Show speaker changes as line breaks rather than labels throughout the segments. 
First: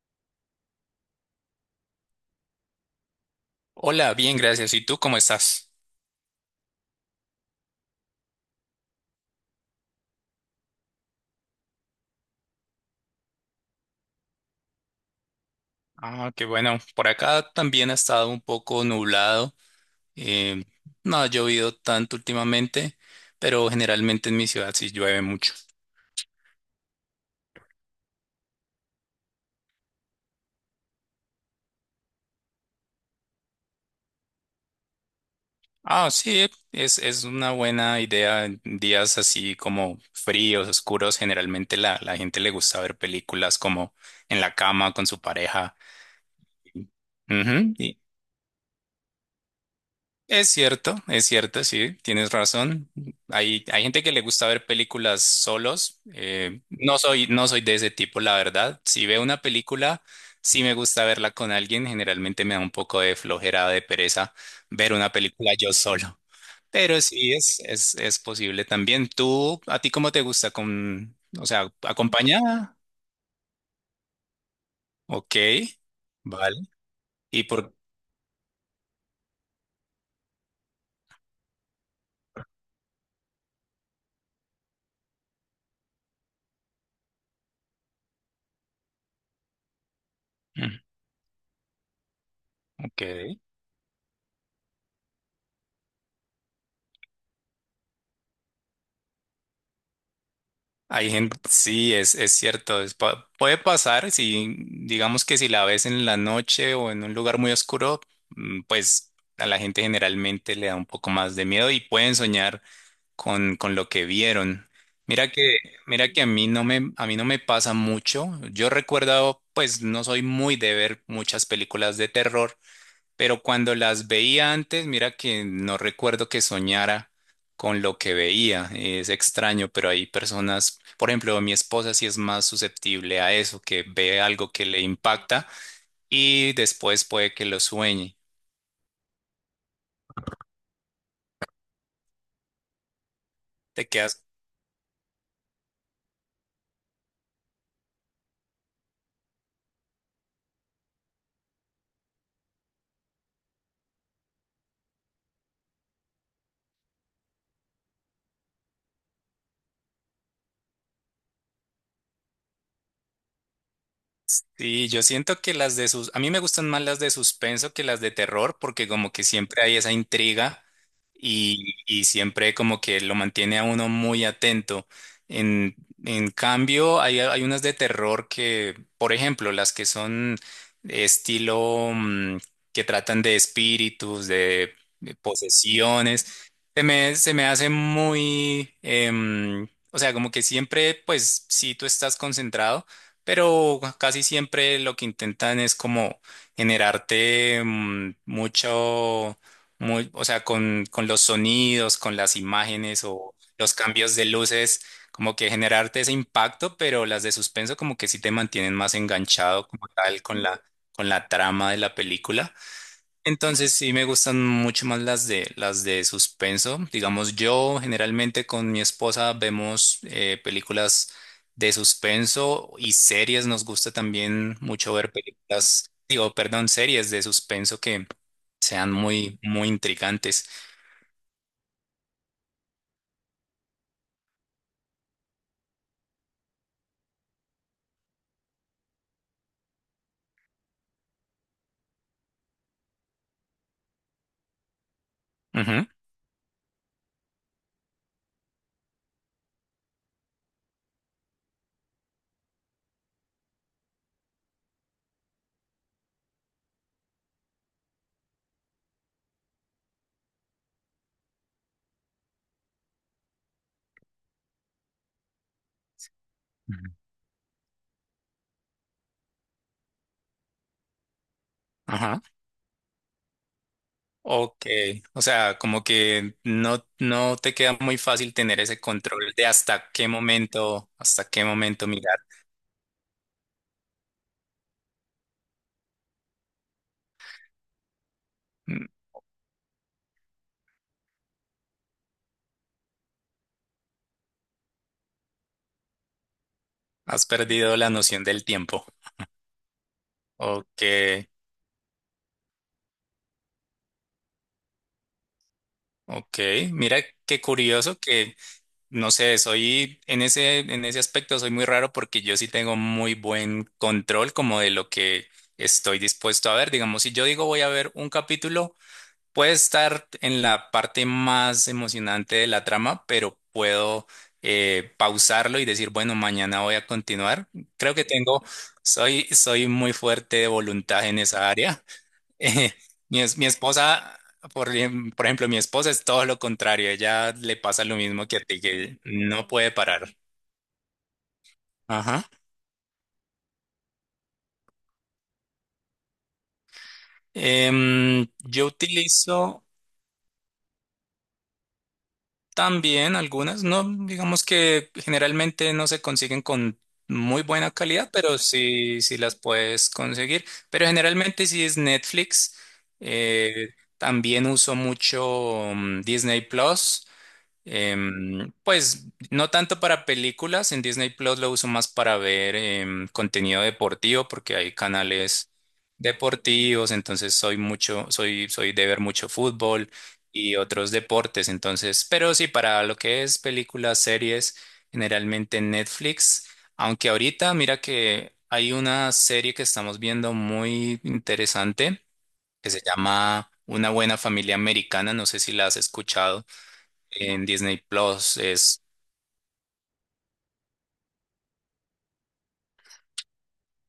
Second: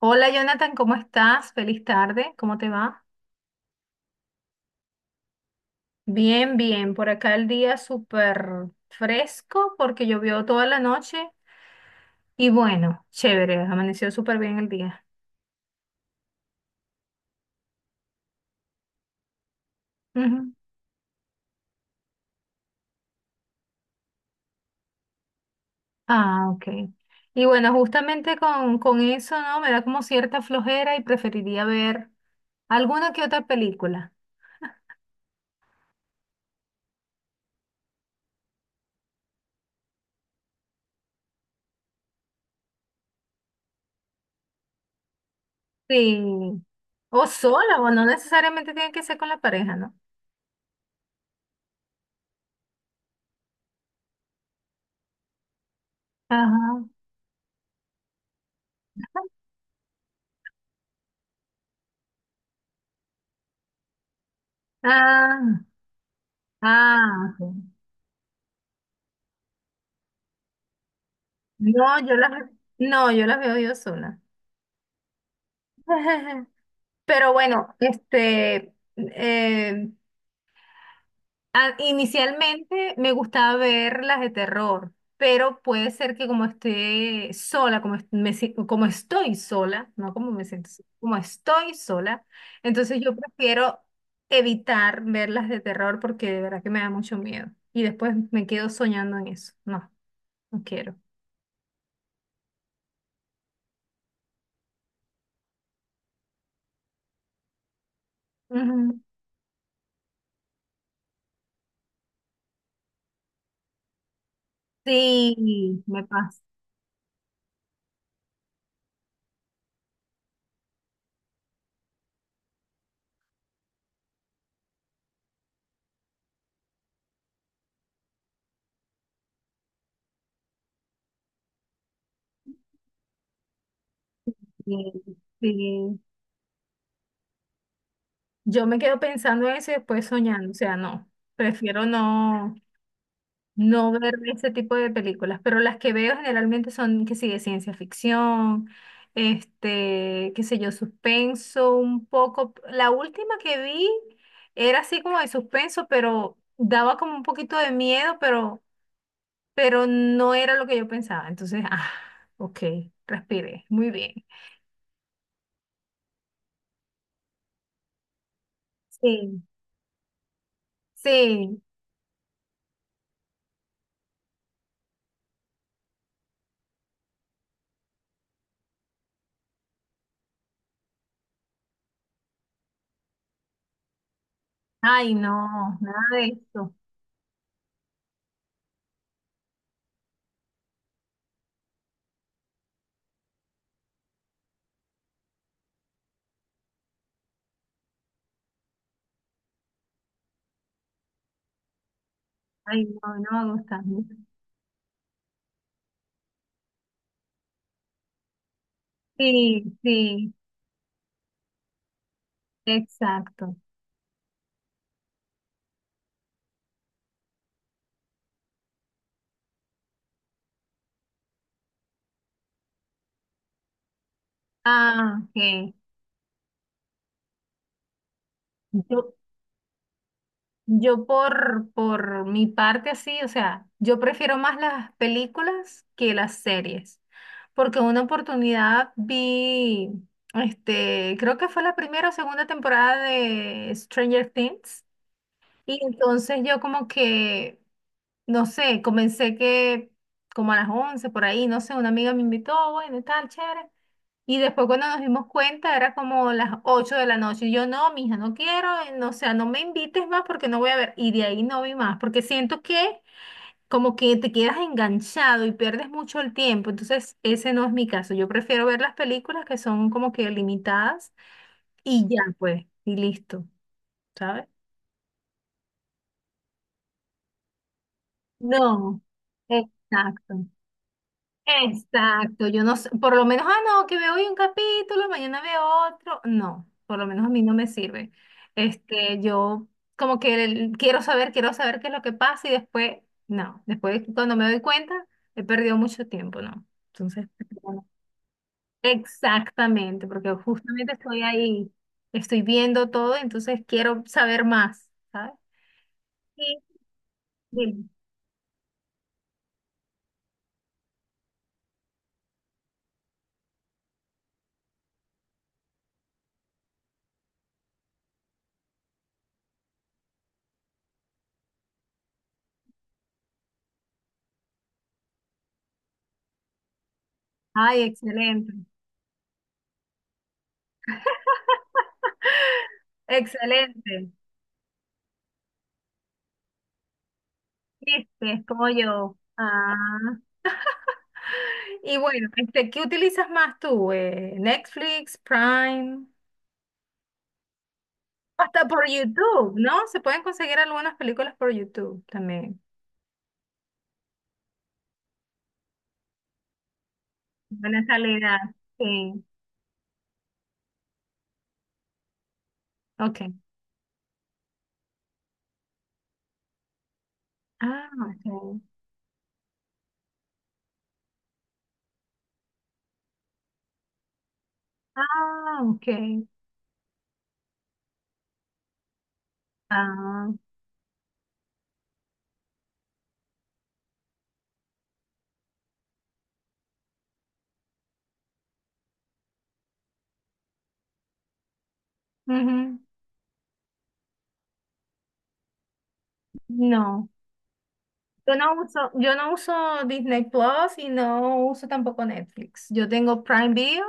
Hola Jonathan, ¿cómo estás? Feliz tarde, ¿cómo te va?
Hola, bien, gracias. ¿Y tú cómo estás?
Bien, bien, por acá el día súper fresco porque llovió toda la noche y bueno, chévere, amaneció súper bien el día.
Ah, qué bueno. Por acá también ha estado un poco nublado.
Ujú.
eh, no ha llovido tanto últimamente, pero generalmente en mi ciudad sí llueve mucho.
Ah, ok. Y bueno, justamente con eso, ¿no? Me da como cierta flojera y preferiría ver alguna que otra película.
Ah, sí, es una buena idea. En días así como fríos, oscuros, generalmente la gente le gusta ver películas como en la cama con su pareja.
Sí. O
Ujú,
sola, o
y
no necesariamente tiene que ser con la pareja, ¿no?
es cierto, es cierto, sí, tienes razón. Hay gente que le gusta ver películas solos.
Ajá.
No soy de ese tipo, la verdad. Si veo una película, sí me gusta verla con alguien. Generalmente me da un poco de flojera, de pereza ver una película
Ah,
yo solo. Pero sí,
ah, ok.
es posible también. ¿Tú, a ti cómo te gusta con, o sea,
No, yo las,
acompañada?
no, yo las veo yo sola.
Ok, vale.
Pero
¿Y por,
bueno, este, inicialmente me gustaba ver las de terror, pero puede ser que como esté sola, como, est- me si- como estoy sola, no como me siento,
mm,
sola, como estoy sola, entonces
ok.
yo prefiero evitar ver las de terror porque de verdad que me da mucho miedo. Y después me quedo soñando en eso. No, no quiero.
Hay gente, sí, es cierto, puede pasar, si digamos que si la ves en la noche o en un lugar muy oscuro, mm,
Ujú.
pues a la gente generalmente le da un poco más de miedo y pueden soñar con lo que vieron. Mira que,
Sí, me
mira que
pasa.
a mí no me pasa mucho. Yo recuerdo, pues no soy muy de ver muchas películas de terror. Pero cuando las veía antes, mira que no recuerdo que soñara con lo que veía. Es extraño, pero hay personas, por ejemplo, mi esposa sí es más susceptible a eso, que ve algo que le
Y,
impacta
y
y después puede que lo sueñe.
yo me quedo pensando en eso y después soñando, o sea, no, prefiero no,
Te
no ver
quedas.
ese tipo de películas, pero las que veo generalmente son que sí, de ciencia ficción, este, qué sé yo, suspenso un poco. La última que vi era así como de suspenso, pero daba como un poquito de miedo, pero no era lo que yo pensaba. Entonces, ah, ok, respiré, muy bien.
Y yo siento que las de sus, a mí me gustan más las de suspenso que las de terror, porque como que
Sí,
siempre hay esa intriga
sí.
y siempre como que lo mantiene a uno muy atento. En, en cambio, hay unas de terror que, por ejemplo, las que son estilo mm, que tratan de espíritus,
Ay,
de
no, nada de
posesiones,
eso.
se me hace muy, em, o sea, como que siempre, pues sí, tú estás concentrado. Pero casi siempre lo que intentan es como generarte mm, mucho, muy, o sea, con los sonidos, con las
Ay,
imágenes
no,
o
no me
los
gusta.
cambios de luces, como que generarte ese impacto, pero las de suspenso como que sí te mantienen más
Sí,
enganchado como tal
sí,
con con la trama de la película.
exacto.
Entonces sí me gustan mucho más las de suspenso. Digamos, yo generalmente con mi esposa vemos películas de suspenso y series. Nos gusta también mucho ver
Ah, ok.
películas, digo, perdón, series de suspenso que sean
Yo,
muy, muy intrigantes.
yo por mi parte así, o sea, yo prefiero más las películas que las series, porque una oportunidad vi, este, creo que fue la primera o segunda temporada de Stranger Things, y
Ujú.
entonces yo como que, no sé, comencé que como a las 11 por ahí, no sé, una amiga me invitó, bueno, y tal, chévere. Y después cuando nos dimos cuenta era como las 8 de la noche. Y yo, no, mija, no quiero, no, o sea, no me invites más porque no voy a ver. Y de ahí no vi más, porque siento que como que te quedas enganchado y pierdes mucho el tiempo.
Ujú.
Entonces, ese no es mi caso. Yo prefiero ver las películas que son como que limitadas y
Ajá.
ya, pues, y listo, ¿sabes?
Ok. O sea, como que no, no te queda muy fácil tener ese
No,
control de
exacto.
hasta qué momento mirar.
Exacto, yo no sé, por lo menos, ah, no, que veo hoy un capítulo, mañana veo otro, no, por lo menos a mí no me sirve.
Mm,
Este, yo como que quiero saber qué es lo que pasa y después, no, después cuando me doy cuenta, he perdido mucho tiempo, ¿no? Entonces,
has perdido
bueno,
la noción del tiempo.
exactamente, porque
Ok,
justamente estoy ahí, estoy viendo todo, entonces quiero saber más, ¿sabes?
ok.
Sí,
Mira qué
dime.
curioso que, no sé, soy en en ese aspecto soy muy raro porque yo sí tengo muy buen control como de lo que estoy dispuesto a ver. Digamos, si yo digo voy a ver un capítulo, puede estar en la parte más emocionante de la trama, pero puedo pausarlo y decir, bueno, mañana voy a continuar.
Ay,
Creo que tengo,
excelente.
soy muy fuerte de voluntad en esa área. Eh, mi
Excelente.
esposa, por ejemplo, mi esposa es todo lo contrario. Ella le pasa lo mismo
Este
que a
es
ti,
como
que
yo.
no puede
Ah.
parar.
Y bueno,
Ajá.
este, ¿qué utilizas más tú? Netflix, Prime,
Em,
hasta
yo
por YouTube,
utilizo
¿no? Se pueden conseguir algunas películas por YouTube también.
también algunas, no, digamos que generalmente no se consiguen con muy buena
Buena
calidad,
calidad.
pero sí, sí
Sí.
las puedes conseguir. Pero generalmente sí es Netflix.
Ok.
Eh, también uso mucho mm, Disney Plus.
Ah,
Em,
ok.
pues no tanto para películas, en Disney Plus lo uso más para ver em, contenido deportivo porque hay canales
Ah, ok.
deportivos, entonces soy mucho, soy de ver mucho fútbol
Ah.
y otros deportes, entonces, pero sí, para lo que es películas, series, generalmente Netflix, aunque ahorita mira que hay una serie que estamos viendo muy interesante que
Ujú.
se llama Una buena familia americana, no sé si la has escuchado
No.
en Disney
Yo
Plus
no
es...
uso, yo no uso Disney Plus y no uso tampoco Netflix. Yo tengo Prime Video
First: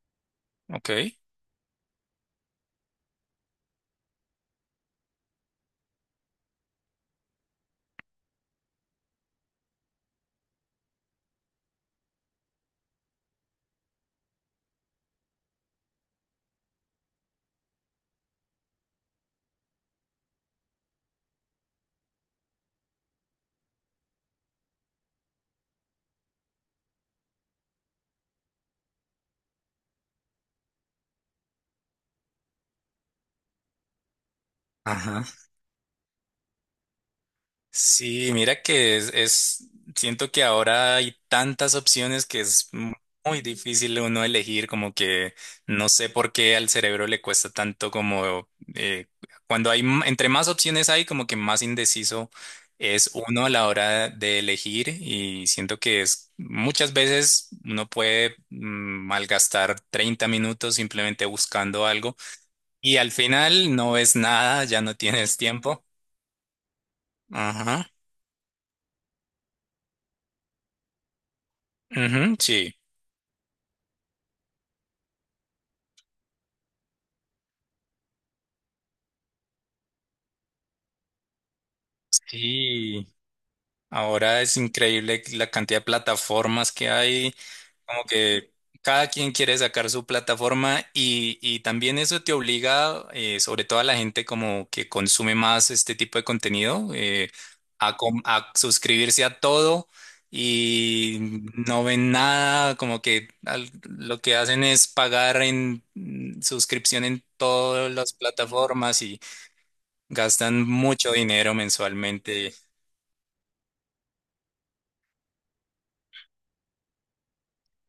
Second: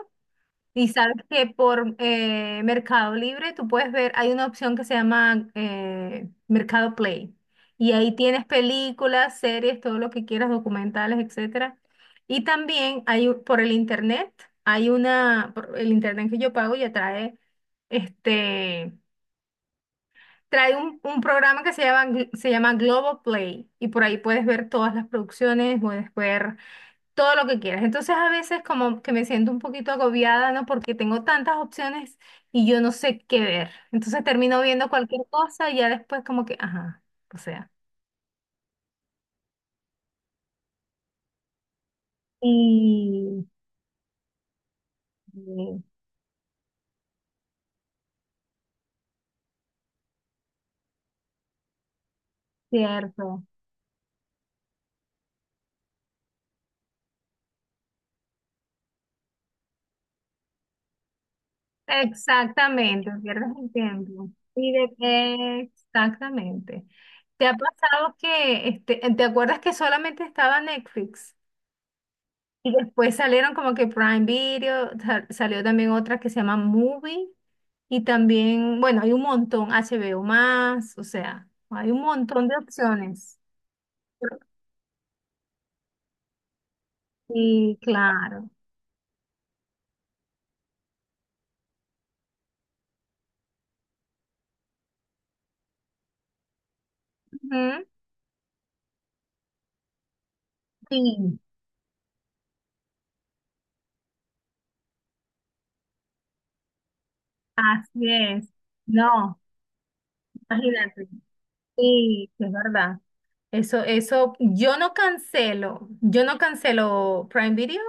y
Ok.
sabes que por Mercado Libre tú puedes ver, hay una opción que se llama Mercado Play y ahí tienes películas, series, todo lo que quieras, documentales, etcétera. Y también hay por el internet, hay una, por el internet que yo pago ya trae este. Trae un programa que se llama, se llama Global Play y por ahí puedes ver todas las producciones, puedes ver todo lo que quieras. Entonces a veces como que me siento un poquito agobiada, ¿no? Porque tengo tantas opciones y yo no sé qué ver. Entonces termino viendo cualquier
Ajá.
cosa y ya después como que, ajá, o sea.
Sí, mira que es- siento que ahora hay tantas opciones que es mu- muy
Y
difícil uno elegir, como que
sí,
no sé por qué al cerebro le cuesta tanto como eh, cuando hay, m- entre más opciones hay, como que más indeciso es
cierto.
uno a la hora de elegir y siento que es muchas veces uno puede mm, malgastar 30 minutos simplemente buscando algo y
Exactamente,
al
pierdes el
final no es
tiempo.
nada, ya no tienes tiempo.
Exactamente. ¿Te ha
Ajá.
pasado que, este, te acuerdas que solamente estaba Netflix?
Ujú,
Y
sí.
después salieron como que Prime Video, salió también otra que se llama Movie. Y también, bueno, hay un montón, HBO más, o sea, hay un montón de
Sí.
opciones.
Ahora es increíble la cantidad de plataformas que hay.
Sí,
Como
claro.
que cada quien quiere sacar su plataforma y también eso te obliga, sobre todo a la gente como que consume más este tipo de contenido,
Ujú,
a suscribirse a todo y
sí,
no ven nada, como que al- lo que hacen es pagar en mm, suscripción en todas
así
las
es.
plataformas y
No,
gastan
imagínate.
mucho dinero
Sí, es
mensualmente.
verdad. Eso, yo no cancelo Prime Video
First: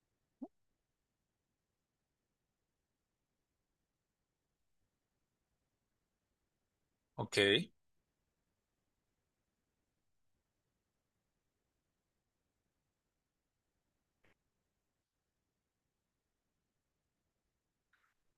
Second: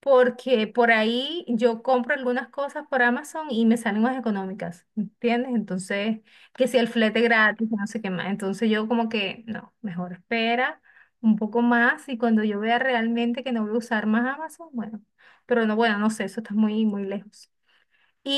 porque por ahí yo compro algunas cosas por Amazon y me salen más económicas, ¿entiendes? Entonces, que si el flete
Ok.
gratis, no sé qué más. Entonces yo como que, no, mejor espera un poco más y cuando yo vea realmente que no voy a usar más Amazon, bueno, pero no, bueno, no sé, eso está muy, muy lejos.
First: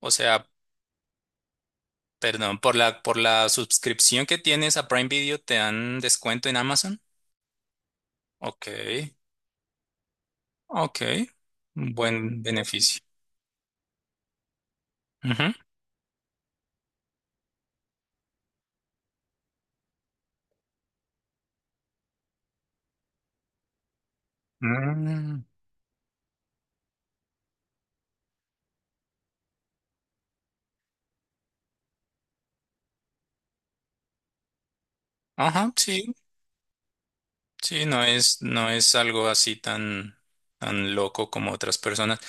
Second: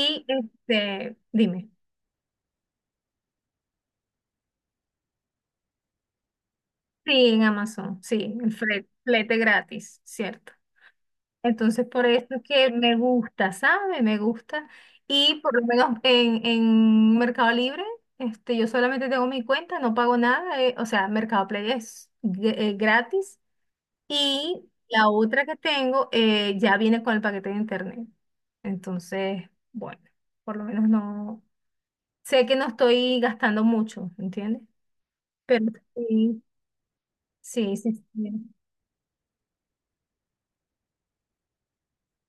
O sea,
este, dime.
perdón, por por la suscripción que tienes a Prime Video, ¿te dan descuento en Amazon?
Sí, en Amazon, sí, el
Ok,
flete gratis, ¿cierto?
ok.
Entonces, por eso es
Buen
que me
beneficio.
gusta, ¿sabe? Me gusta. Y
Ujú.
por lo menos en Mercado Libre, este, yo solamente tengo mi cuenta, no pago nada, o sea, Mercado Play es gratis. Y la
Mm,
otra que tengo ya viene con el paquete de internet. Entonces, bueno, por lo menos no, sé que no estoy gastando mucho, ¿entiendes? Pero
ajá, sí,
sí, sí,
sí, no
sí,
es,
sí.
no es algo así tan, tan loco como otras personas.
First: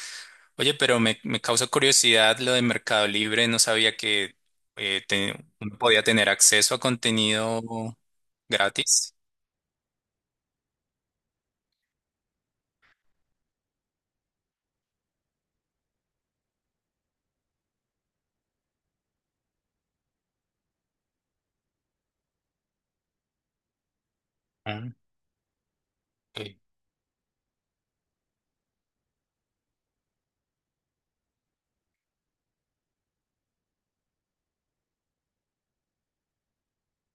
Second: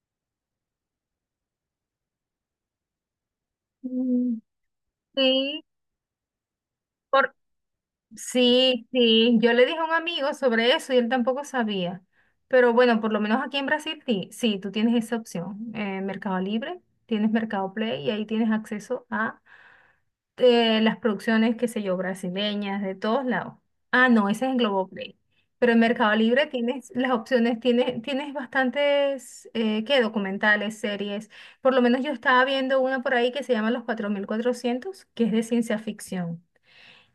Oye, pero me causa curiosidad lo de Mercado Libre. No sabía que
Mm.
eh, te-
Sí,
uno podía tener acceso a
por...
contenido
sí,
gratis.
sí. Yo le dije a un amigo sobre eso y él tampoco sabía. Pero bueno, por lo menos aquí en Brasil sí, sí, tú tienes esa opción. Mercado Libre, tienes Mercado Play y ahí tienes acceso a las producciones, qué sé yo, brasileñas, de todos lados. Ah, no, ese es en
Ah,
Globoplay. Pero en Mercado Libre
ok.
tienes las opciones, tienes, tienes bastantes, ¿qué? Documentales, series. Por lo menos yo estaba viendo una por ahí que se llama Los 4400, que es de ciencia ficción.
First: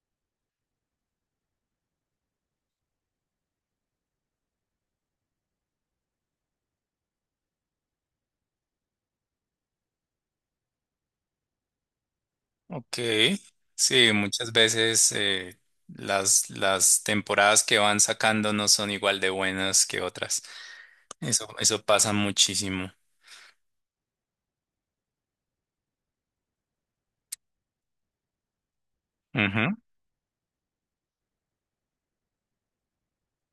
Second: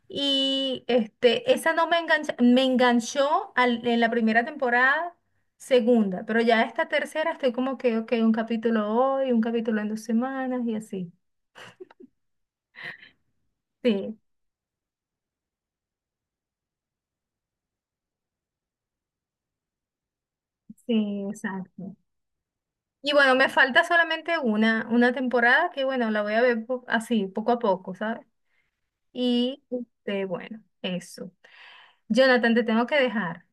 Y este, esa no me engancha, me enganchó en la primera temporada, segunda, pero ya esta tercera estoy como que, ok, un capítulo hoy, un capítulo en 2 semanas y así.
Ok, sí,
Sí,
muchas veces las temporadas que van sacando no son igual de buenas que otras.
sí,
Eso
exacto.
pasa muchísimo.
Y bueno, me falta solamente una temporada que bueno, la voy a ver así, poco a poco, ¿sabes? Y
Ujú.
este, bueno, eso. Jonathan, te tengo que dejar.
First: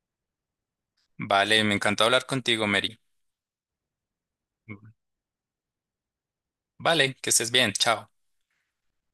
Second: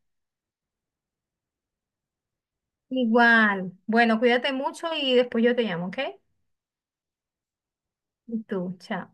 Vale, me encantó hablar contigo, Mary.
Igual. Bueno, cuídate mucho y después yo te llamo, ¿ok?
Vale, que estés bien, chao.
Y tú, chao.